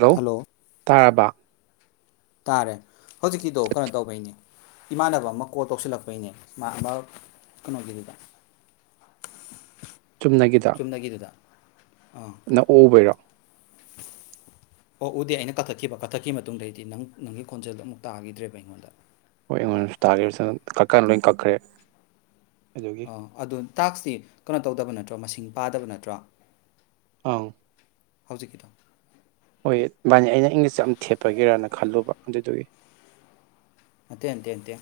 ꯂꯣ hello ꯇꯥꯔꯕ ꯇꯥꯔꯦ ꯍꯧꯖꯤꯛꯀꯤꯗꯣ ꯀꯅꯣ ꯇꯧꯕꯩꯅꯤ ꯏꯃꯥꯟꯅꯕ ꯑꯃ ꯀꯣ ꯇꯧꯁꯤꯜꯂꯛꯄꯩꯅꯦ ꯃꯥ ꯑꯃ ꯀꯅꯣꯒꯤꯗꯨꯗ ꯆꯨꯝꯅꯒꯤꯗꯨꯗ ꯑꯥ ꯅꯛ ꯑꯣꯛꯎꯕꯩꯔꯣ ꯑꯣꯛꯎꯗꯦ ꯑꯩꯅ ꯀꯛꯊꯠꯈꯤꯕ ꯀꯛꯊꯠꯈꯤꯕ ꯃꯇꯨꯡꯗꯩꯗꯤ ꯅꯪ ꯅꯪꯒꯤ ꯈꯣꯟꯖꯦꯜꯗꯣ ꯑꯃꯨꯛ ꯇꯥꯒꯤꯗꯔ꯭ꯦꯕ ꯑꯩꯉꯣꯟꯗ ꯍꯣꯏ ꯑꯩꯉꯣꯟꯗꯁꯨ [unintelligible] ꯀꯛꯀꯥꯟ ꯂꯣꯏ ꯀꯛꯈ꯭ꯔꯦ ꯑꯗꯨꯒꯤ ꯑ ꯑꯗꯨ ꯇꯥꯛꯁꯇꯤ ꯀꯅꯣ ꯇꯧꯗꯕꯅꯠ ꯇ꯭ꯔꯣ ꯃꯁꯤꯡ ꯄꯥꯗꯕ ꯅꯠꯇ꯭ꯔꯣ ꯑꯪ ꯍꯧꯖꯤꯛꯀꯤꯗꯣ ꯍꯣꯏ ꯃꯥꯅꯤ ꯑꯩꯅ ꯏꯪꯂꯤꯁ ꯌꯥꯝ ꯊꯦꯠꯄꯒꯤꯔꯅ ꯈꯜꯂꯨꯕ ꯑꯗꯨꯗꯨꯒꯤ ꯅꯠꯇꯦ ꯅꯠꯇꯦ ꯅꯠꯇꯦ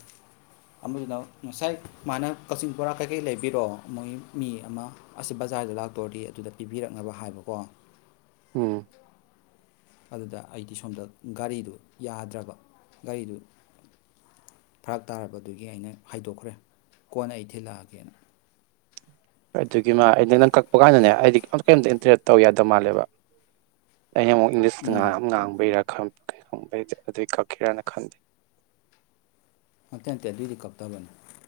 ꯑꯃꯗꯨꯅ ꯉꯁꯥꯏ ꯃꯥꯅ ꯀꯛꯆꯤꯡ ꯕꯣꯔꯥ ꯀꯩꯀꯩ ꯂꯩꯕꯤꯔꯣ ꯃꯣꯏ ꯃꯤ ꯑꯃ ꯑꯁꯤ ꯕꯖꯥꯔꯗ ꯂꯥꯛꯇꯣꯔꯗꯤ ꯑꯗꯨꯗ ꯄꯤꯕꯤꯔꯛꯅꯕ ꯍꯥꯏꯕꯀꯣ ꯎꯝ ꯑꯗꯨꯗ ꯑꯩꯗꯤ ꯁꯣꯝꯗ ꯒꯥꯔꯤꯗꯨ ꯌꯥꯗ꯭ꯔꯕ ꯒꯥꯔꯤꯗꯨ ꯐꯔꯛ ꯇꯥꯔꯕꯗꯨꯒꯤ ꯑꯩꯅ ꯍꯥꯏꯗꯣꯛꯈ꯭ꯔꯦ ꯀꯣꯟꯅ ꯑꯩ ꯊꯤꯜꯂꯛꯑꯒꯦꯅ ꯑꯗꯨꯒꯤ ꯃꯥ ꯑꯩꯅ ꯅꯪ ꯀꯛꯄ ꯀꯥꯟꯗꯅꯦ ꯑꯩꯗꯤ ꯑꯝ ꯀꯩꯝꯇ ꯏꯟꯇꯔꯦꯠ ꯇꯧ ꯌꯥꯗ ꯃꯥꯜꯂꯦꯕ ꯑꯩꯅ ꯑꯃꯨꯛ ꯏꯪꯂꯤꯁꯇ ꯉꯥ ꯎꯝ ꯌꯥꯝ ꯉꯥꯡꯕꯩꯔ [unintelligible] ꯈꯪꯕꯩꯗꯤ ꯑꯗꯨꯏ ꯀꯛꯈꯤꯔꯅ ꯈꯟꯗꯦ ꯅꯠꯇꯦ ꯅꯠꯇꯦ ꯑꯗꯨꯏꯗꯤ ꯀꯛꯇꯕꯅꯤ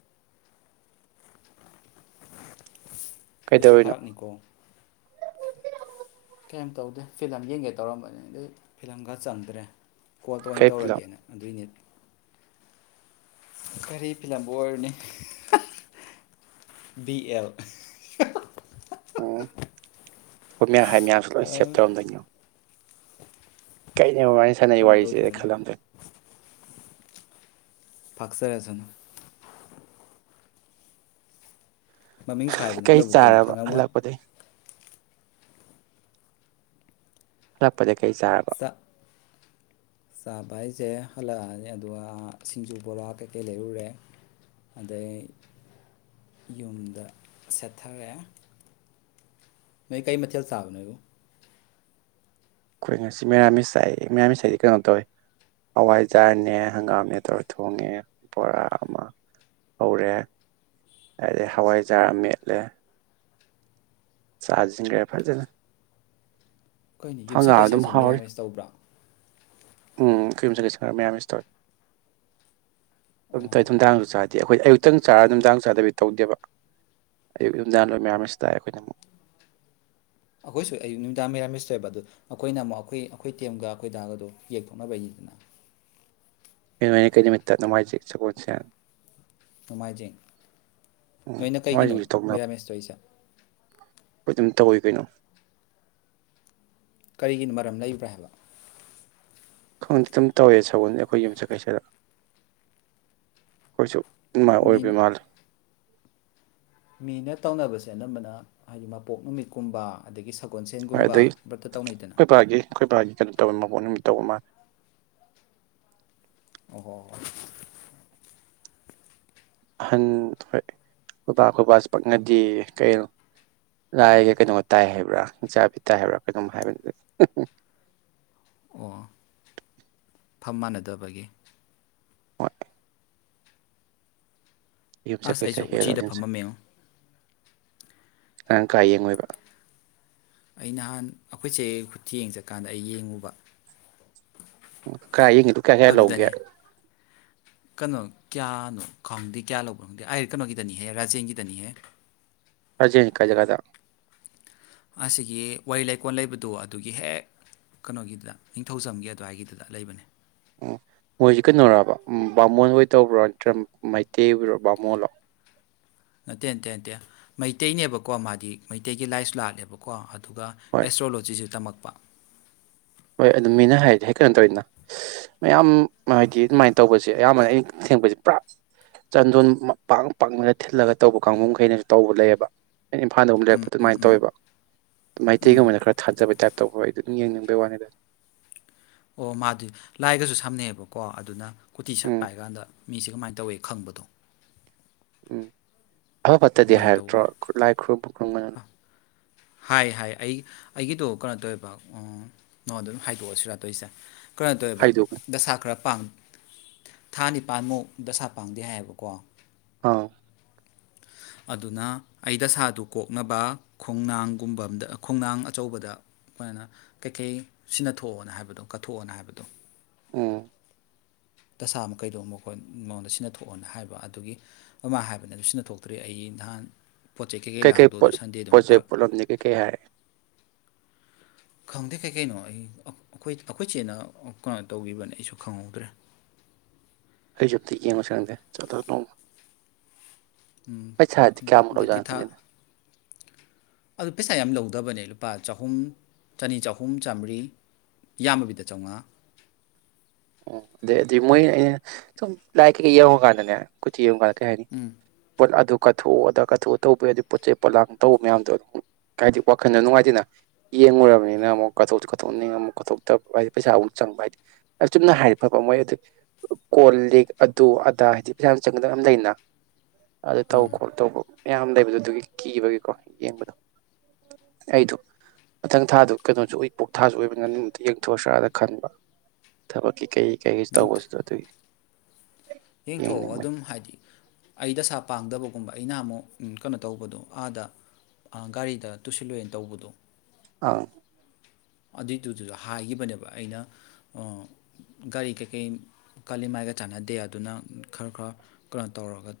ꯁꯤꯁꯨ ꯀꯩꯗꯧꯔꯤꯅꯣ ꯐꯥꯔꯛꯅꯤꯀꯣ ꯀꯩꯏꯝ ꯇꯧꯗꯦ ꯐꯤꯂꯝ ꯌꯦꯡꯒꯦ ꯇꯧꯔꯝꯕꯅꯤ ꯑꯗꯩ ꯐꯤꯂꯝꯒ ꯆꯪꯗ꯭ꯔꯦ ꯀꯣꯜ ꯇꯣꯏ ꯀꯩ ꯐꯤꯂꯝ ꯇꯧꯔꯒꯦꯅ ꯑꯗꯨꯏꯅꯤꯠ ꯀꯔꯤ ꯐꯤꯂꯝꯕꯨ ꯑꯣꯏꯔꯨꯅꯤ ꯕꯤ ꯑꯦꯜ ꯑꯣ [unintelligible] ꯍꯥꯥꯏ ꯃꯌꯥꯝꯁꯨ ꯂꯣꯏ ꯁꯦꯞ ꯇꯧꯔꯝꯗꯣꯏꯅꯤ ꯌꯣ ꯀꯩ ꯃꯕꯥꯅꯤ ꯁꯥꯟꯅ ꯇꯧꯅ ꯋꯥꯔꯤꯁꯦ ꯇꯧꯖꯔꯅꯤ ꯈꯜꯂꯝꯗꯣꯏ ꯐꯥꯥꯛꯆꯔꯖꯅꯨ ꯃꯃꯤꯡꯁꯨ ꯍꯥꯏꯕ ꯀꯩ ꯅꯠꯇꯕꯨ ꯀꯩꯅꯣ ꯆꯥꯔꯕ ꯈꯪꯉꯝꯃꯣꯏ ꯍꯜꯂꯛꯄꯗꯩ ꯂꯄꯔꯦ ꯀꯩ ꯆꯥꯔꯕ ꯆꯥꯛ ꯆꯥꯕ ꯍꯥꯏꯁꯦ ꯍꯜꯂꯛꯑꯅꯤ ꯑꯗꯨꯒ ꯁꯤꯡꯖꯨ ꯕꯣꯔꯥ ꯀꯩꯀꯩ ꯂꯩꯔꯨꯔꯦ ꯑꯗꯩ ꯌꯨꯝꯗ ꯁꯦꯠꯊꯔꯦ ꯅ ꯀꯩ ꯃꯆꯦꯜ ꯁꯥꯐꯅꯦꯕ ꯑꯩꯈꯣꯏ ꯉꯁꯤ ꯃꯩꯔꯥꯃꯤꯁꯥꯏ ꯃꯩꯔꯥꯃꯤꯁꯥꯏꯗꯤ ꯀꯩꯅꯣ ꯇꯧꯋꯤ ꯍꯋꯥꯏꯖꯥꯔꯅꯦ ꯍꯪꯒꯥꯝꯅꯦ ꯇꯧꯔ ꯊꯣꯡꯉꯦ ꯕꯣꯔꯥ ꯑꯃ ꯍꯧꯔꯦ ꯑꯗꯩ ꯍꯋꯥꯏꯖꯥꯔ ꯃꯦꯠꯂꯦ ꯆꯥꯁꯤꯡꯒꯔ ꯐꯖꯅ ꯑꯩꯈꯣꯏꯅꯤ ꯍꯪꯒꯥꯝ ꯌꯨꯝꯁꯛ ꯑꯗꯨꯝ ꯀꯩꯁꯠꯁꯦ ꯍꯥꯎꯔꯤ ꯃꯤꯔꯥꯃꯦꯁ ꯇꯧꯕ꯭ꯔꯥ ꯎꯝ ꯐꯤꯨꯝ ꯆꯒꯦ ꯁꯔ ꯃꯌꯥꯝ ꯃꯤꯁꯇ ꯑꯣ ꯊꯨꯝ ꯇꯥꯡ ꯆ ꯑꯩꯈꯣꯏ ꯑꯌꯨꯛꯇꯪ ꯆꯥꯔ ꯅꯨꯡꯗꯥꯡ ꯆꯥꯗꯕꯤ ꯇꯧꯗꯦꯕ ꯑꯌꯨꯛ ꯅꯨꯡꯗꯥꯡ ꯂꯣꯏ ꯃꯌꯥꯝꯁꯤꯗ ꯑꯩꯈꯣꯏꯅ ꯑꯃꯨꯛ ꯑꯩꯈꯣꯏꯁꯨ ꯑꯌꯨꯛ ꯅꯨꯃꯤꯗꯥꯡ ꯃꯔꯥ ꯃꯤꯁ ꯇꯣꯏꯑꯕ ꯑꯗ ꯑꯩꯈꯣꯏꯅ ꯑꯃꯨꯛ ꯑꯩꯈꯣꯏ ꯑꯩꯈꯣꯏ ꯇꯦꯝꯒ ꯑꯩꯈꯣꯏ ꯗꯥꯒꯗꯣ ꯌꯦꯡꯊꯣꯛꯅꯕꯒꯤꯗꯅ ꯑꯩꯅꯩꯅ ꯀꯩ ꯅꯨꯃꯤꯠꯇ ꯅꯨꯡꯉꯥꯏꯖꯩ ꯁꯒꯣꯜꯁꯦ ꯅꯣꯡꯃꯥꯏꯖꯤꯡ ꯎꯝ ꯅꯣꯏꯅ ꯀꯩꯒꯤꯅꯣ ꯅꯣꯡꯃꯥꯏꯖꯤꯡꯁꯨ ꯃꯤꯔꯥꯃꯦꯁꯇ ꯑꯩꯁꯦ ꯑꯩꯣꯏ ꯑꯗꯨꯝ ꯇꯧꯋꯤ ꯀꯩꯅꯣ ꯀꯔꯤꯒꯤꯅꯣ ꯃꯔꯝ ꯂꯩꯕ꯭ꯔꯥ ꯍꯥꯏꯕ ꯈꯪꯗꯦ ꯑꯗꯨꯝ ꯇꯧꯋꯦ ꯁꯒꯣꯜꯅꯤ ꯑꯩꯈꯣꯏ ꯌꯨꯝꯆꯀꯩꯁꯗ ꯑꯩꯈꯣꯏꯁꯨ ꯃꯥꯏ ꯃꯤ ꯑꯣꯏꯕꯤꯃꯥꯔ [inaudible] ꯃꯤꯅ ꯇꯧꯅꯕꯁꯦ ꯑꯅꯝꯕꯅ ꯍꯥꯏꯗꯤ ꯃꯄꯣꯛ ꯅꯨꯃꯤꯠꯀꯨꯝꯕ ꯑꯗꯒꯤ ꯍꯣꯏ ꯑꯗꯨꯩ ꯁꯒꯣꯜꯁꯦꯟꯒꯨꯝꯕ ꯕ꯭ꯔꯠꯇ ꯇꯧꯅꯩꯗꯅ ꯑꯩꯈꯣꯏ ꯄꯥꯒꯤ ꯑꯩꯈꯣꯏ ꯄꯥꯒꯤ ꯀꯩꯅꯣ ꯇ ꯄꯣꯠ ꯇꯧꯕ ꯃꯥ ꯑꯣ ꯑꯍꯟ ꯍꯣꯏ ꯈꯨꯣꯏꯕꯥ ꯈꯨꯣꯏꯕꯥꯁ ꯄꯛꯅꯗꯤ ꯀ ꯂꯥꯏꯒ ꯀꯩꯅꯣꯒ ꯇꯥꯏ ꯍꯥꯏꯕ꯭ꯔꯥ ꯏꯆꯥꯕꯤ ꯇꯥꯏ ꯍꯥꯏꯕ꯭ꯔꯥ ꯀꯩꯅꯣꯝ ꯍꯥꯏꯕ ꯑꯣ ꯐꯝ ꯃꯥꯟꯅꯗꯕꯒꯤ ꯍꯣꯏ ꯌꯨꯨꯞꯆꯥ ꯑꯁ ꯀꯩꯁꯥ ꯑꯩꯁꯨ ꯍꯦꯔ ꯎꯆꯤꯗ ꯐꯝꯃꯝꯃꯦꯉꯣ ꯑꯉꯥꯡ ꯀꯥ ꯌꯦꯡꯉꯣꯏꯕ ꯑꯩ ꯅꯍꯥꯟ ꯑꯩꯈꯣꯏꯁꯦ ꯈꯨꯠꯇ ꯌꯦꯡ ꯆꯠꯀꯥꯟꯗ ꯑꯩ ꯌꯦꯡꯉꯨꯕ [unintelligible] ꯀꯌꯥꯁꯌꯥ ꯑꯗꯨꯗꯅꯦ ꯂꯧꯒꯦ ꯀꯩꯅꯣ ꯀꯌꯥꯅꯣ ꯈꯪꯪꯗꯦ ꯀꯌꯥ ꯂꯧꯕꯣ ꯈꯪꯗꯦ ꯑꯩ ꯀꯩꯅꯣꯒꯤꯗꯅꯤꯍꯦ ꯔꯥꯖꯦꯟꯒꯤꯗꯅꯤꯍꯦ ꯑꯔꯖꯦꯟ ꯀꯖꯒꯥꯗ ꯑꯁꯤꯒꯤ ꯋꯥꯔꯤ ꯂꯩꯀꯣꯜ ꯂꯩꯕꯗꯣ ꯑꯗꯨꯒꯤ ꯍꯦꯛ ꯀꯩꯅꯣꯒꯤꯗꯨꯗ ꯅꯤꯡꯊꯧꯖꯝꯒꯤ ꯑꯗꯨꯋꯥꯏꯒꯤꯗꯨꯗ ꯂꯩꯕꯅꯦ ꯎꯝ ꯃꯣꯏꯁꯤ ꯀꯩꯅꯣꯔꯕ ꯕꯥꯃꯣꯟ ꯍꯣꯏ ꯇꯧꯕ꯭ꯔꯣ ꯅꯠꯇ꯭ꯔ ꯃꯩꯇꯩ ꯑꯣꯏꯔꯣ ꯕꯥꯃꯣꯂꯣ ꯅꯠꯇꯦ ꯅꯇꯦꯇꯦ ꯃꯩꯇꯩꯅꯦꯕꯀꯣ ꯃꯥꯗꯤ ꯃꯩꯇꯩꯒꯤ ꯂꯥꯏꯁꯨ ꯂꯥꯠꯂꯦꯕꯀꯣ ꯑꯗꯨ ꯑꯗꯨꯒ ꯍꯣꯏ ꯑꯦꯁꯇ꯭ꯔꯣꯂꯣꯖꯤꯁꯤ ꯇꯝꯃꯛ [inaudible] ꯍꯣꯏ ꯑꯗꯨ ꯃꯤꯅ ꯍꯥꯏꯔꯤꯗꯤ ꯍꯦꯛ ꯀꯩꯅꯣ ꯇꯧꯔꯤꯅ ꯃꯌꯥꯝ ꯍꯥꯏꯗꯤ ꯑꯗꯨꯃꯥꯏꯅ ꯇꯧꯕꯁꯦ ꯑꯌꯥꯝꯕꯅ ꯑꯩꯅ ꯊꯦꯡꯄꯁ ꯄꯨꯔꯥ ꯆꯟꯗꯣꯟ ꯄꯥꯛ ꯄꯥꯛꯅꯒ ꯊꯤꯜꯂꯒ ꯇꯧꯕ ꯀꯥꯡꯕꯨꯈꯩꯅꯁꯨ ꯇꯧꯕ ꯂꯩꯌꯦꯕ ꯑꯩꯅ ꯏꯝꯐꯥꯜꯗ ꯑꯨꯛ ꯂꯩꯔꯛꯄ ꯎꯝ ꯑꯗꯨꯃꯥꯏꯅ ꯎꯝ ꯇꯧꯋꯦꯕ ꯎꯝ ꯃꯩꯇꯩꯒꯨꯝꯕꯅ ꯈꯔ ꯊꯥꯖꯕꯩ ꯇꯥꯛꯄ ꯇꯧꯈ ꯑꯩ ꯑꯗꯨꯝ ꯌꯦꯡꯅꯤꯡꯕꯒꯤ ꯋꯥꯅꯤꯗ [inaudible] ꯑꯣ ꯃꯥꯗꯤ ꯂꯥꯏꯒꯁꯨ ꯁꯝꯅꯩꯑꯕꯀꯣ ꯑꯗꯨꯅ꯫ ꯀꯨꯠꯇꯤ ꯁꯠ ꯎꯝ ꯄꯥꯏ ꯀꯥꯟꯗ ꯃꯤꯁꯦ꯫ ꯀꯃꯥꯏꯅ ꯇꯧꯋꯤ ꯈꯪꯕꯗꯣ꯫ ꯎꯝ꯫ ꯑꯐ ꯐꯠꯇꯗꯤ ꯑꯗꯨꯃꯥꯏꯅ ꯍꯥꯏꯔꯛꯇ꯭ꯔꯣ ꯇꯧꯕꯅꯦ ꯈꯨ ꯂꯥꯏ ꯈꯨꯔꯨꯝꯃꯨ ꯈꯨ꯭ꯔꯝꯒꯅꯨ꯫ ꯑ ꯍꯥꯏ ꯍꯥꯏ ꯑꯩ ꯑꯩꯒꯤꯗꯣ ꯀꯩꯅꯣ ꯇꯧꯋꯦꯕ ꯅꯉꯣꯟꯗ ꯑꯗꯨꯝ ꯍꯥꯏꯗꯣꯛꯑꯁꯤꯔ ꯇꯣꯏꯁꯦ꯫ ꯀꯅꫭ ꯇꯧ ꯑꯣꯏꯕ ꯍꯥꯏꯗꯣꯛꯀꯅꯨ ꯗꯁꯥ ꯈꯔ ꯄꯥꯡ꯫ ꯊꯥ ꯅꯤꯄꯥꯟꯃꯨꯛ ꯗꯁꯥ ꯄꯥꯡꯗꯦ ꯍꯥꯏꯌꯦꯕꯀꯣ꯫ ꯑ꯫ ꯑꯗꯨꯅ ꯑꯩ ꯗꯁꯥꯥꯗꯨ ꯀꯣꯛꯅꯕ ꯈꯣꯡꯅꯥꯡꯒꯨꯝꯕ ꯑꯝꯗ ꯈꯣꯡꯅꯥꯡ ꯑꯆꯧꯕꯗ ꯑꯗꯨꯃꯥꯏꯅ ꯀꯩꯀꯩ ꯁꯤꯟꯅꯊꯣꯛꯑꯣꯅ ꯍꯥꯏꯕꯗꯣ ꯀꯠꯊꯣꯛꯑꯣꯅ ꯍꯥꯏꯕꯗꯣ꯫ ꯑꫭ꯫ ꯗꯁꯥ ꯑꯃ ꯀꯩꯗꯧꯕ ꯈꯣꯠ ꯃꯉꯣꯟꯗ ꯁꯤꯟꯅ ꯊꯣꯛꯣꯛꯑꯣꯅ ꯍꯥꯏꯕ ꯑꯗꯨꯒꯤ ꯑꯃ ꯍꯥꯏꯕꯅꯦ ꯑꯗꯨ ꯁꯤꯅ ꯊꯣꯛꯇ꯭ꯔꯤ ꯑꯩ ꯅꯍꯥꯟ꯫ ꯄꯣꯠ ꯆꯩ ꯀꯩꯀꯩ ꯀꯩ ꯀꯩ ꯂꯥꯡꯗꯣ ꯑꯗꯨ ꯄꯣꯠ ꯁꯟꯗꯦꯗꯣ ꯑꯃꯨꯛ ꯄꫭꯠꯆꯩ ꯐꯔꯛ ꯄꯣꯂꯝꯗꯤ ꯀꯩ ꯀꯩ ꯍꯥꯏ꯫ ꯈꯪꯗꯦ ꯀꯩ ꯀꯩꯅꯣ ꯑꯩ ꯑꯩꯈꯣꯏ ꯆꯦꯠꯅ ꯀꯩꯅꯣ ꯇꯧꯕꯤꯕꯅꯦ ꯑꯩꯁꯨ ꯈꯪꯍꯧꯗ꯭ꯔꯦ꯫ ꯑꯩꯁꯨ ꯑꯝꯇ ꯌꯦꯉꯨꯁꯤꯔ ꯈꯪꯗꯦ ꯆꯠꯂ ꯅꯣꯡꯃ꯫ ꯄꯩꯁꯥꯗꯤ ꯀꯌꯥꯃꯨꯛ ꯗꯀꯤ ꯑꫭꯏꯖꯥꯅꫭ ꯊꯥ ꯈꯪꯗꯦꯅꯦ꯫ ꯑꯗꯨ ꯄꯩꯁꯥ ꯌꯥꯝ ꯂꯧꯗꯕꯅꯦ ꯂꯨꯄꯥ ꯆꯍꯨꯝ ꯆꯅꯤ ꯆꯍꯨꯝ ꯆꯥꯃꯔꯤ ꯌꯥꯝꯃꯕꯤꯗ ꯆꯧꯉꯥ꯫ ꯑꯣ ꯑꯗꯩ ꯑꯗꯨꯗꯤ ꯃꯣꯏ ꯑꯩꯅ ꯁꯨꯝ ꯂꯥꯏ ꯀꯩꯀꯩ ꯌꯦꯡꯉꯨꯀꯥꯟꯗꯅꯦ ꯀꯨꯊꯤ ꯌꯦꯡꯉꯨꯀꯥꯟꯗ꯫ ꯀꯩ ꯍꯥꯏꯅꯤ ꯄꫭꯠ ꯑꯗꯨꯛ꯫ ꯀꯠꯊꯣꯛꯎ ꯑꯗ ꯀꯠꯊꯣꯛꯑꫭ ꯇꯧꯕ ꯍꯥꯏꯗꯤ ꯄꯣ ꯆꯩ ꯄꯣꯠꯂꯥꯡ ꯇꯧꯕ ꯃꯌꯥꯝꯗꯣ ꯑꯗꯨꯝ ꯀꯩꯍꯥꯏꯗꯤ ꯋꯥꯈꯜꯗ ꯅꯨꯡꯉꯥꯏꯇꯅ ꯌꯦꯡꯂꯡꯉꯨꯔꯕꯅꯤꯅ ꯑꯃꯨꯛ ꯀꯠꯊꯣꯛꯁꯨ ꯀꯠꯊꯣꯛꯅꯤꯡ ꯑꯃꯨꯛ ꯀꯠꯊꯣꯛꯇꯕ ꯍꯥꯏꯗꯤ ꯄꯩꯁꯥ ꯑꯃꯨꯛ ꯆꯪꯕ ꯍꯥꯏꯗꯤ꯫ ꯌꯥꯝ ꯆꯨꯝꯅ ꯍꯥꯏꯕ꯭ꯔꯕ ꯃꯣꯏ ꯑꯗꯨ ꯀꯣꯜ ꯂꯤꯛ ꯑꯗꯨ ꯑꯗꯥ ꯍꯥꯏꯗꯤ ꯄꯩꯁꯨ ꯆꯪꯒꯗꯕ ꯃꯌꯥꯝ ꯂꯩꯅ꯫ ꯑꯗꯨ ꯇꯧ ꯈꯣꯂ ꯇꯧꯕ꯫ ꯃꯌꯥꯝ ꯂꯩꯕꯗꯣ ꯑꯗꯨꯒꯤ ꯀꯤꯕꯒꯤꯀꯣ ꯌꯦꯡꯕꯗꯣ ꯑꯩꯗꯣ ꯃꯊꯪ ꯊꯥꯗꫭ ꯀꯩꯅꯣꯁꯨ ꯑꯩ ꯏꯄꯣꯛ ꯊꯥꯁꯨ ꯑꫭꯏꯕ [unintelligible] ꯌꯦꯡꯊꯣꯛꯁꯤꯔꯥꯅ ꯈꯟꯕ꯫ ꯊꯕꯛꯀꯤ ꯀꯩ꯫ ꯀꯩꯀꯩꯁꯤ ꯇꯧꯕꯁꯤꯗ ꯑꯗꯨꯒꯤ꯫ ꯌꯦꯡꯊꯣꯛꯑꯣ ꯌꯦꯡꯅꯤꯡꯕꯅꯤ ꯑꯗꯨꯝ ꯍꯥꯏꯗꯤ ꯑꯩ ꯗꯁꯥ ꯄꯥꯡꯗꯕꯒꯨꯝꯕ ꯑꯩꯅ ꯑꯃꯨꯛ꯫ ꯎꯝ ꯀꯩꯅꯣ ꯇꯧꯕꯗꯣ ꯑꯥꯗ ꯒꯥꯔꯤꯗ ꯇꯨꯁꯤꯜꯂꯨꯏꯅ ꯇꯧꯕꯗꫭ꯫ ꯑꯥ꯫ ꯑꯗꯨꯏꯗꯨꯗꯨꯁꯨ ꯍꯥꯏꯈꯤꯕꯅꯦꯕ ꯑꯩꯅ ꯑ ꯒꯥꯔꯤ ꯀꯩꯀꯩ ꯀꯥꯂꯤꯃꯥꯏꯒ ꯆꯥꯟꯅꯗꯦ ꯑꯗꯨꯅ ꯈꯔ ꯈꯔ ꯀꯩꯅꯣ ꯇꯧꯔꯒ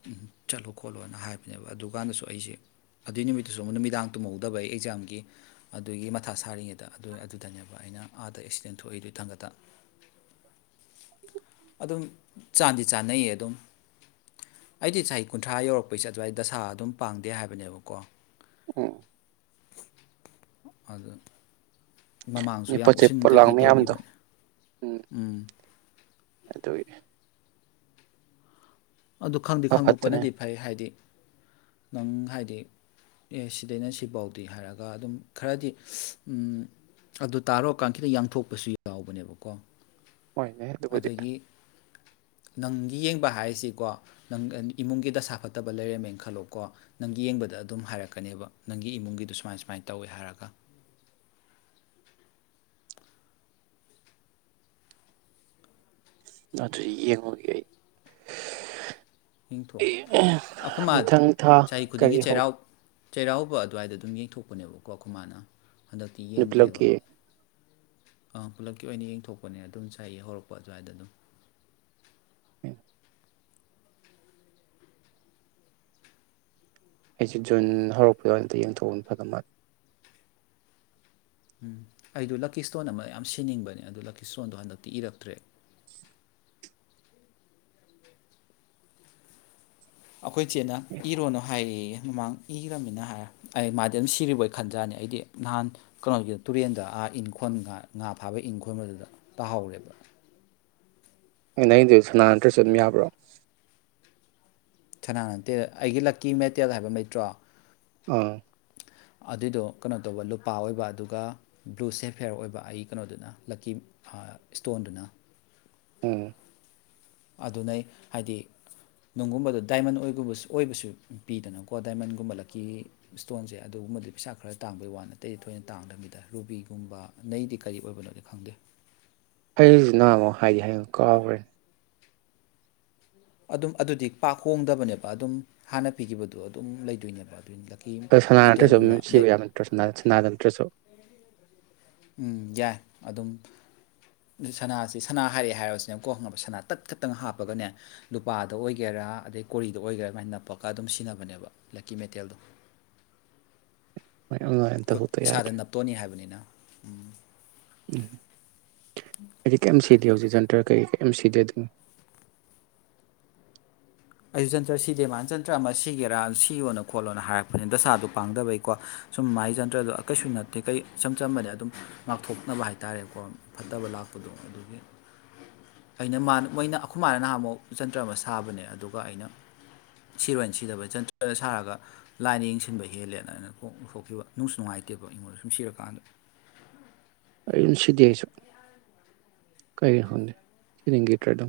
ꯆꯠꯂꯣ ꯈꯣꯠꯂꯣꯅ ꯍꯥꯏꯕꯅꯦꯕ ꯑꯗꯨꯀꯥꯟꯗꯁꯨ ꯑꯩꯁꯦ ꯑꯗꯨꯏ ꯅꯨꯃꯤꯠꯇꯨꯁꯨ ꯑꯃ ꯅꯨꯃꯤꯗꯥꯡ ꯇꯨꯝꯍꯧꯗꯕ ꯑꯩ ꯑꯦꯛꯖꯥꯝꯒꯤ ꯑꯗꯨꯒꯤ ꯃꯊꯥ ꯁꯥꯔꯤꯉꯩꯗ꯫ ꯑꯗꯨ ꯑꯗꯨꯗꯅꯦꯕ ꯑꯩꯅ ꯑꯥꯗ ꯑꯦꯛꯁꯤꯗꯦꯟ ꯊꯣꯛꯏꯗꯨ ꯏꯊꯟꯈꯇ ꯑꯗꯨꯝ ꯆꯥꯟꯗꯤ ꯆꯥꯟꯅꯩꯌꯦ ꯑꯗꯨꯝ ꯑꯩꯗꯤ ꯆꯍꯤ ꯀꯨꯟꯊ꯭ꯔꯥ ꯌꯧꯔꯛꯄꯩ ꯆꯠ꯫ ꯑꯗꯨꯋꯥꯏ ꯗꯁꯥ ꯑꯗꯨꯝ ꯄꯥꯡꯗꯦ ꯍꯥꯏꯕꯅꯦꯕꯀꯣ꯫ ꯎꯝ꯫ ꯑꯗ꯫ ꯃꯃꯥꯡꯁꯨ ꯌꯥꯝ ꯄꯣꯠ ꯆꯩ ꯎꯁꯤꯟ ꯄꯣꯠꯂꯥꯡ ꯀꯩꯀꯩ ꯃꯌꯥꯝꯗꯣ ꯇꯧꯒꯤꯈꯤꯕꯅꯤ꯫ ꯎꯝ꯫ ꯑꯗꯨꯒꯤ꯫ ꯑꯗꯨ ꯈꯪꯗꯤ ꯐ ꯐꯠꯇꯕꯅꯦ ꯈꯪꯗꯣꯛꯄꯅꯗꯤ ꯐꯩ ꯍꯥꯏꯗꯤ ꯅꯪ ꯍꯥꯏꯗꯤ꯫ ꯍꯥꯏꯗꯤ ꯑꯦ ꯁꯤꯗꯩꯅ ꯁꯤꯐꯥꯎꯗꯤ ꯍꯥꯏꯔꯒ ꯑꯗꯨꯝ ꯈꯔꯗꯤ ꯑꯗꯨ ꯇꯥꯔꯣꯑꯀꯥꯟ ꯈꯤꯇꯪ ꯌꯥꯡꯊꯣꯛꯄꯁꯨ ꯌꯥꯎꯕꯅꯦꯕꯀꯣ ꯍꯣꯏꯅꯦ ꯑꯗꯨꯕꯨ ꯍꯧꯖꯤꯛ ꯑꯗꯒꯤ ꯅꯪꯒꯤ ꯌꯦꯡꯕ ꯍꯥꯏꯔꯤꯁꯤ ꯀꯣ ꯅꯪ ꯏꯃꯨꯡꯒꯤꯗꯁꯥ ꯐꯠꯇꯕ ꯂꯩꯔꯝꯃꯦꯅ ꯈꯜꯂꯣꯀꯣ ꯅꯪꯒꯤ ꯌꯦꯡꯕꯗ ꯑꯗꯨꯝ ꯍꯥꯏꯔꯛꯀꯅꯦꯕ ꯅꯪꯒꯤ ꯏꯃꯨꯡꯒꯤꯗꯣ ꯁꯨꯃꯥꯏ ꯁꯨꯃꯥꯏꯅ ꯇꯧꯋꯦ ꯍꯥꯏꯔꯒ ꯑꯗꯨꯗꯤ ꯌꯦꯡꯉꯨꯒ ꯑꯩ ꯌꯦꯡꯊꯣꯛꯑꯣ ꯑꯩꯈꯣꯏ ꯃꯥ ꯃꯊꯪ ꯊꯥ ꯆꯍꯤ ꯈꯨꯗꯤꯡꯒꯤ ꯀꯔꯤ ꯍꯧ ꯆꯩꯔꯥꯎ ꯆꯩꯔꯥꯎꯕ ꯑꯗꯨꯋꯥꯏꯗ ꯑꯗꯨꯝ ꯌꯦꯡꯊꯣꯛꯄꯅꯦꯕꯀꯣ ꯈꯨꯈꯃꯥꯅ ꯍꯟꯗꯛꯇꯤ ꯌꯦꯡꯗꯦꯕ ꯄꯨꯂꯞꯀꯤ ꯑꯥ ꯄꯨꯂꯞꯀꯤ ꯑꯣꯏꯅ ꯌꯦꯡꯊꯣꯛꯄꯅꯦ ꯑꯗꯨꯝ ꯆꯥꯏꯌꯦ ꯍꯧꯔꯛꯄ ꯑꯗꯨꯋꯥꯏꯗ ꯑꯗꯨꯝ ꯎꯝ ꯑꯩꯁꯦ ꯖꯨꯟ ꯍꯧꯔꯛꯄꯗ ꯑꯗ ꯌꯦꯡꯊꯣꯛꯑꯅꯤ ꯐꯗ ꯃꯥꯜꯜꯂꯤꯦ ꯎꯝ ꯑꯩꯗꯣ ꯂꯛꯀꯤ ꯏꯁꯇꯣꯟ ꯑꯃ ꯌꯥꯝ ꯁꯤꯅꯤꯡꯕꯅꯦ ꯑꯗꯨ ꯂꯛꯀꯤ ꯏꯁꯇꯣꯟꯗꯣ ꯍꯟꯗꯛꯇꯤ ꯏꯔꯛꯇ꯭ꯔꯦ ꯑꯩꯈꯣꯏ ꯆꯦꯅ ꯏꯔꯣꯅꯨ ꯍꯥꯏꯌꯦ ꯑꯦ ꯃꯃꯥꯡ ꯏꯈ꯭ꯔꯅꯤꯅ ꯍꯥꯏꯔ ꯑꯩ ꯃꯥꯗꯤ ꯑꯗꯨꯝ ꯁꯤꯔꯤꯕꯣꯏ ꯈꯟꯖꯥꯠꯅꯤ ꯑꯩꯗꯤ ꯅꯍꯥꯟ ꯀꯩꯅꯣꯒꯤꯗ ꯇꯨꯔꯦꯟꯗ ꯑꯥ ꯏꯪꯈꯣꯜ ꯉꯥ ꯉꯥ ꯐꯥꯕ ꯏꯪꯈꯣꯜ ꯑꯗꯨꯗ ꯇꯥꯍꯧꯔꯦꯕ ꯅꯑꯩꯗ ꯁꯅꯥ ꯅꯠꯇ꯭ꯔ ꯆꯠ ꯌꯥꯕ꯭ꯔꯣ ꯁꯅꯥ ꯅꯠꯇꯦ ꯑꯩꯒꯤ ꯂꯛꯀꯤ ꯃꯦꯇꯦꯜ ꯍꯥꯏꯕ ꯂꯩꯇ꯭ꯔꯣ ꯑꯥ ꯑꯗꯨꯏꯗꯣ ꯀꯩꯅꯣ ꯇꯧꯕ ꯂꯨꯄꯥ ꯑꯣꯏꯕ ꯑꯗꯨꯒ ꯕ꯭ꯂꯨ ꯁꯦꯐꯦꯌꯔ ꯑꯣꯏꯕ ꯑꯩ ꯀꯩꯅꯣꯗꯨꯅ ꯂꯛꯀꯤ ꯏꯁꯇꯣꯟꯗꯨꯅ ꯎꯝ ꯑꯗꯨ ꯅꯩ ꯍꯥꯏꯗꯤ ꯅꯨꯡꯒꯨꯝꯕꯗꯣ ꯗꯥꯏꯃꯟ ꯑꯣꯏꯒꯨꯝꯕ ꯑꯣꯏꯕꯁꯨ ꯄꯤꯗꯅꯀꯣ ꯗꯥꯏꯃꯟꯒꯨꯝꯕꯂꯛꯀꯤ ꯏꯁꯇꯣꯟꯁꯦ ꯑꯗꯨꯒꯨꯝꯕꯗꯤ ꯄꯩꯁꯥ ꯈꯔ ꯇꯥꯡꯕꯩ ꯋꯥ ꯅꯠꯇꯦꯗꯤ ꯊꯣꯏꯅ ꯇꯥꯡꯗꯕꯤꯗ ꯔꯨꯕꯤꯒꯨꯝꯕ ꯅꯩꯗꯤ ꯀꯔꯤ ꯑꯣꯏꯕꯅꯣꯗꯤ ꯈꯪꯗꯦ ꯍꯁꯤ ꯅꯃꯣ ꯍꯥꯏꯗꯤ ꯍꯥꯏꯉꯨ ꯀꯥꯎ꯭ꯔꯦꯅꯦ ꯑꯗꯨꯝ ꯑꯗꯨꯗꯤ ꯄꯥꯛ ꯍꯣꯡꯗꯕꯅꯦꯕ ꯑꯗꯨꯝ ꯍꯥꯟꯅ ꯄꯤꯈꯤꯕꯗꯣ ꯑꯗꯨꯝ ꯂꯩꯗꯣꯏꯅꯦꯕ ꯑꯗꯨ ꯑ ꯁꯅꯥ ꯅꯠꯇ꯭ꯔꯁꯨ ꯁꯤꯕ ꯌꯥ ꯅꯠꯇ꯭ꯔꯁꯨ ꯁꯅꯥꯗ ꯅꯠꯇ꯭ꯔꯁꯨ ꯎꯝ ꯌꯥꯏ ꯑꯗꯨꯝ ꯁꯅꯥꯁꯤ ꯁꯅꯥ ꯍꯥꯏꯔꯛꯑꯦ ꯍꯥꯏꯔꯁꯤꯅꯦꯕꯀꯣꯪꯕ ꯁꯅꯥ ꯇꯠ ꯈꯠꯇꯪ ꯍꯥꯞꯄꯒꯅꯦ ꯂꯨꯄꯥꯗ ꯑꯣꯏꯒꯦꯔꯥ ꯑꯗꯩ ꯀꯣꯔꯤꯗ ꯑꯣꯏꯒꯦꯔꯥ ꯑꯗꯨꯃꯥꯏꯅ ꯅꯞꯄꯒ ꯑꯗꯨꯝ ꯁꯤꯖꯤꯟꯅꯕꯅꯦꯕ ꯂꯛꯀꯤ ꯃꯦꯇꯦꯜꯗꯣ ꯃꯥꯏ ꯑꯣꯟꯂꯥꯏꯟ ꯈꯨꯠ ꯇꯧꯊꯣꯛꯇ ꯏꯁꯥꯗ ꯌꯥꯗ꯭ꯔꯦ ꯅꯞꯇꯣꯅꯤ ꯍꯥꯏꯕꯅꯤꯅ ꯎꯝ [unintelligible] ꯁꯤꯗꯤ ꯍꯧꯖꯤꯛ ꯟꯇꯔ ꯀꯩ ꯑꯦꯝ ꯁꯤꯗꯤ ꯑꯗꯨ ꯑꯩ ꯖꯟꯇ꯭ꯔ ꯁꯤꯗꯦ ꯃꯥꯅ ꯟꯇ꯭ꯔ ꯑꯃ ꯁꯤꯒꯦꯔꯥ ꯁꯤꯌꯣꯅ ꯈꯣꯠꯂꯣꯅ ꯍꯥꯏꯔꯛꯄꯅꯦ ꯗꯁꯥꯗꯣ ꯄꯥꯡꯗꯕꯩꯀꯣ ꯁꯨꯝ ꯃꯥꯒꯤ ꯟꯇ꯭ꯔꯗꯣ ꯀꯩꯁꯨ ꯅꯠꯇꯦ ꯀꯩ ꯏꯆꯝ ꯆꯝꯕꯅꯦ ꯑꯗꯨꯝ ꯉꯥꯛꯊꯣꯛꯅꯕ ꯍꯥꯏꯇꯥꯥꯔꯦꯀꯣ ꯐꯠꯇꯕ ꯂꯥꯛꯄꯗꯣ ꯑꯗꯨꯒꯤ ꯑꯩꯅ ꯃꯥ ꯃꯣꯏꯅ ꯑꯩꯈꯣꯏ ꯃꯥꯅ ꯅꯍꯥꯟ ꯑꯃꯨꯛ ꯟꯇ꯭ꯔ ꯑꯃ ꯁꯥꯕꯅꯦ ꯑꯩꯅ ꯁꯤꯔꯣꯏꯅ ꯁꯤꯗꯕ ꯆꯟ ꯁꯥꯔꯒ ꯂꯥꯏꯅ ꯌꯦꯡꯁꯤꯟꯕ ꯍꯦꯜꯂꯦꯅ ꯑꯩꯅ ꯊꯣꯛꯈꯤꯕ ꯅꯨꯡꯁꯨ ꯅꯨꯡꯉꯥꯏꯇꯦꯕ ꯑꯩꯉꯣꯟꯗ ꯁꯨꯝ ꯁꯤꯔꯀꯥꯟꯗ ꯀꯩꯅ ꯁꯤꯗꯤꯤꯌꯥꯁ ꯀꯦꯦꯇꯗꯝ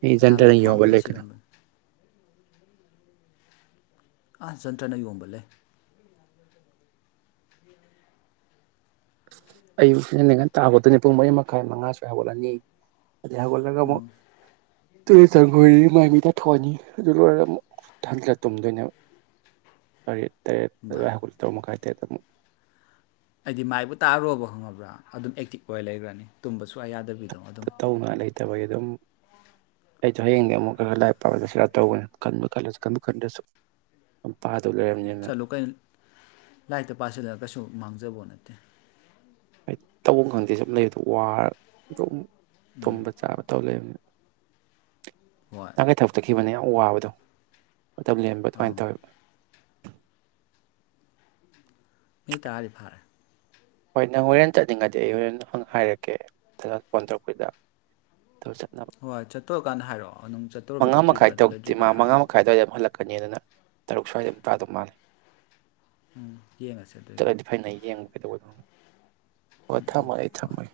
ꯃꯤ ꯅꯍꯥꯟꯋꯥꯏ ꯆꯟꯇꯔ ꯈ꯭ꯋꯥꯡꯗꯒ ꯌꯣꯒꯠꯂꯦ ꯀ ꯁꯤꯔꯝꯕꯅꯤ ꯑꯥ ꯁꯟꯇ꯭ꯔꯅ ꯌꯣꯟꯕꯂꯦ ꯑꯌꯨꯛ ꯏꯅꯤꯡꯉꯟ ꯇꯥꯕꯗꯨꯅꯤ ꯄꯨꯡ ꯃꯔꯤ ꯃꯈꯥꯏ ꯃꯉꯥ ꯁ ꯍꯧꯒꯠꯂꯅꯤ ꯑꯗꯤꯍꯒꯂꯒ ꯑꯃꯛ ꯎꯝ ꯇꯨꯔꯦꯠ ꯆꯪꯈꯣꯏ ꯃꯥꯏ ꯃꯤꯗ ꯊꯣꯛꯣꯛꯑꯅꯤ ꯑꯗꯨ ꯂꯣꯏꯔꯒ ꯑꯃꯨꯛ ꯍꯟꯖꯤꯂ ꯇꯨꯝꯗꯣꯏꯅꯦꯕ ꯇꯔꯦꯠ ꯏꯃꯥ ꯍꯥꯏꯒ ꯇꯔ ꯃꯈ [inaudible] ꯑꯩꯗꯤ ꯃꯥꯏꯕꯨ ꯇꯥꯔꯔꯨꯕ ꯈꯪꯉꯕ꯭ꯔꯥ ꯑꯗꯨꯝ ꯑꯦꯛꯇꯤꯚ ꯑꯣꯏ ꯂꯩꯈ꯭ꯔꯅꯤ ꯇꯨꯝꯕꯁꯨ ꯑꯌꯥꯗꯕꯤꯗ ꯐꯠꯇꯧ ꯃꯥꯂꯦ ꯐꯠꯇꯕꯒꯤ ꯑꯗꯨꯝ ꯑꯩꯁꯨ ꯍꯌꯦꯡꯗꯤ ꯑꯃꯨꯛ ꯈ ꯈꯔ ꯂꯥꯏꯔꯤꯛ ꯄꯥꯕꯗ ꯁꯤꯗ ꯇꯧꯕꯒꯅꯤ ꯈꯟꯕ ꯈꯜꯂꯁꯨ ꯈꯟꯕ ꯈꯟꯗꯁꯨ ꯆꯠꯂꯨ ꯀꯩꯅ ꯂꯥꯏꯔꯤꯛꯇ ꯄꯥꯁꯤꯜꯂꯒ ꯀꯩꯁꯨ ꯃꯥꯡꯖꯕꯣꯠꯅꯠꯇꯦ ꯠꯇ ꯍꯥꯏꯗꯤ ꯇꯧꯕ ꯈꯪꯗꯦ ꯁꯨꯝ ꯂꯩꯕꯗꯣ ꯋꯥꯔ ꯇꯨꯝꯕ ꯆꯥꯕ ꯇꯧ ꯂꯩꯕꯅꯦ ꯍꯣꯏ ꯇ ꯀꯩ ꯊ ꯍꯞꯛꯇ ꯀꯕꯅꯦ ꯑ ꯋꯥꯕꯗꯣ ꯃꯇꯝ ꯂꯦꯟꯕ ꯑꯗꯨꯃꯥꯏꯅ ꯑꯪ ꯇꯧꯋꯦꯕ ꯃꯤ ꯇꯥꯔ ꯐꯥꯔꯦ ꯍꯣꯏ ꯅꯪ ꯍꯣꯔꯦꯟ ꯆꯠꯅꯤꯡꯉꯗꯤ ꯑꯩ ꯍꯣꯔꯦꯟ ꯍꯪ ꯍꯥꯏꯔꯛꯀꯦ ꯑꯗꯨ ꯐꯣꯟ ꯇꯧꯔꯛꯄꯗ ꯍꯣꯏ ꯆꯠꯇꯣꯔꯀꯥꯟꯗ ꯍꯥꯏꯔꯛꯑꯣ ꯑꯗꯨꯝ ꯆꯠꯇꯔꯨꯕ ꯃꯉꯥ ꯆꯠꯇꯣꯏ ꯃꯈꯥꯏ ꯇꯧꯛꯇꯦ ꯃꯥ ꯆꯠꯂꯣꯏꯗ꯭ꯔꯤꯕ ꯃꯉꯥ ꯍꯥꯏꯔꯣ ꯃꯈꯥꯏ ꯍꯥꯏꯐꯦꯠ ꯑꯗꯨꯋꯥꯏꯗ ꯑꯗꯨꯝ ꯍꯜꯂꯛꯀꯅꯤ ꯑꯗꯨꯅ ꯇꯔꯨꯛ ꯁ꯭ꯋꯥꯏꯗ ꯑꯃꯨ ꯇꯥ ꯑꯗꯨꯝ ꯃꯥꯜꯂꯦ ꯎꯝ ꯌꯦꯡꯉꯁꯦ ꯑꯗꯨꯏꯒ ꯆꯠꯂꯗꯤ ꯐꯅ ꯌꯦꯡꯕ ꯀꯩꯗꯧꯕꯗꯧꯕꯣ ꯑꯣ ꯊꯃꯥꯏ ꯍꯣꯏ ꯊꯃꯣꯏ